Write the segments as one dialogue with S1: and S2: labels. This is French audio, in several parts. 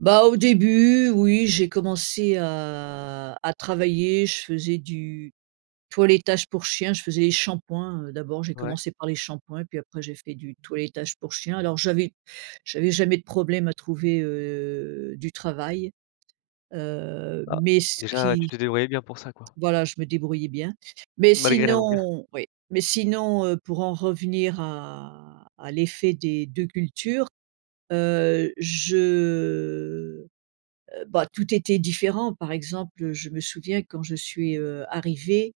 S1: Bah, au début oui, j'ai commencé à à travailler. Je faisais du toilettage pour chien, je faisais les shampoings, heu, d'abord j'ai
S2: Ouais.
S1: commencé par les shampoings et puis après j'ai fait du toilettage pour chien. Alors j'avais j'avais jamais de problème à trouver, heu, du travail, heu,
S2: Ah.
S1: mais ce
S2: Déjà ouais, tu
S1: qui
S2: t'es débrouillée bien pour ça quoi.
S1: voilà je me débrouillais bien. Mais
S2: Malgré la langue.
S1: sinon oui. Mais sinon, heu, pour en revenir à à l'effet des 2 cultures, heu, je heu, bah, tout était différent. Par exemple, heu, je me souviens quand je suis, heu, arrivée,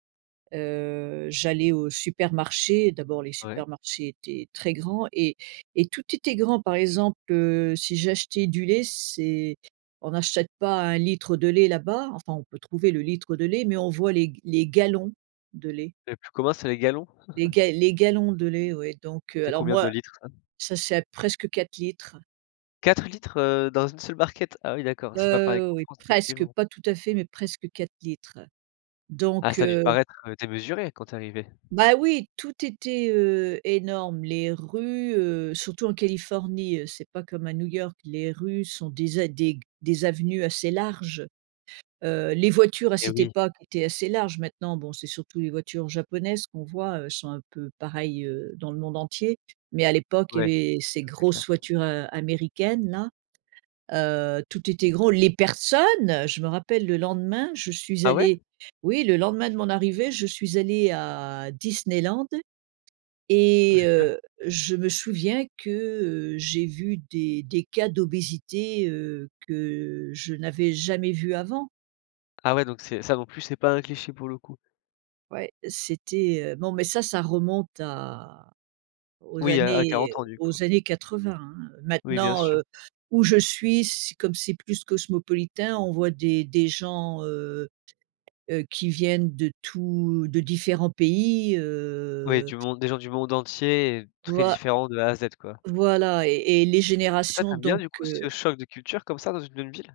S1: heu, j'allais au supermarché, d'abord les
S2: Ouais.
S1: supermarchés étaient très grands et et tout était grand. Par exemple, heu, si j'achetais du lait c'est on n'achète pas 1 litre de lait là-bas, enfin on peut trouver le litre de lait, mais on voit les g les gallons de lait.
S2: Le plus commun, c'est les gallons?
S1: Les ga les gallons de lait oui donc, heu,
S2: C'est
S1: alors
S2: combien de
S1: moi
S2: litres ça?
S1: ça c'est à presque 4 litres.
S2: 4 litres, heu, dans une seule barquette? Ah oui d'accord, c'est pas pareil
S1: Heu,
S2: qu'en
S1: oui
S2: France
S1: presque,
S2: effectivement.
S1: pas tout à fait mais presque 4 litres.
S2: Ah
S1: Donc,
S2: ça a dû te
S1: heu
S2: paraître, heu, démesuré quand tu es arrivée.
S1: Bah oui! Tout était, heu, énorme. Les rues, heu, surtout en Californie, heu, c'est pas comme à New York, les rues sont des a des g des avenues assez larges, heu, les voitures à
S2: Eh
S1: cette
S2: oui.
S1: époque étaient assez larges, maintenant bon c'est surtout les voitures japonaises qu'on voit, heu, elles sont un peu pareil, heu, dans le monde entier. Mais à l'époque,
S2: Ouais.
S1: il
S2: Ouais c'est
S1: y avait ces
S2: clair
S1: grosses
S2: ça.
S1: voitures, heu, américaines-là, heu, tout était gros, les personnes! Heu, je me rappelle le lendemain je suis
S2: Ah ouais?
S1: allée oui le lendemain de mon arrivée, je suis allée à Disneyland
S2: Oh
S1: et
S2: génial.
S1: heu, je me souviens que, heu, j'ai vu des des cas d'obésité, heu, que je n'avais jamais vu avant.
S2: Ah ouais donc c'est ça non plus c'est pas un cliché pour le coup?
S1: Ouais, c'était, heu bon mais ça, ça remonte à aux
S2: Oui à à
S1: années
S2: 40 ans du coup?
S1: aux années 80, hein, heu,
S2: Oui bien
S1: maintenant,
S2: sûr.
S1: heu, où je suis, c'est comme c'est plus cosmopolitain, on voit des des gens, heu, heu, qui viennent de tous de différents pays,
S2: Ouais
S1: heu
S2: du monde des gens du monde entier et très
S1: Voi
S2: différents de A à Z quoi?
S1: voilà et et les
S2: Et toi,
S1: générations
S2: tu aimes bien
S1: donc,
S2: du coup ce
S1: heu
S2: choc de culture comme ça dans une même ville?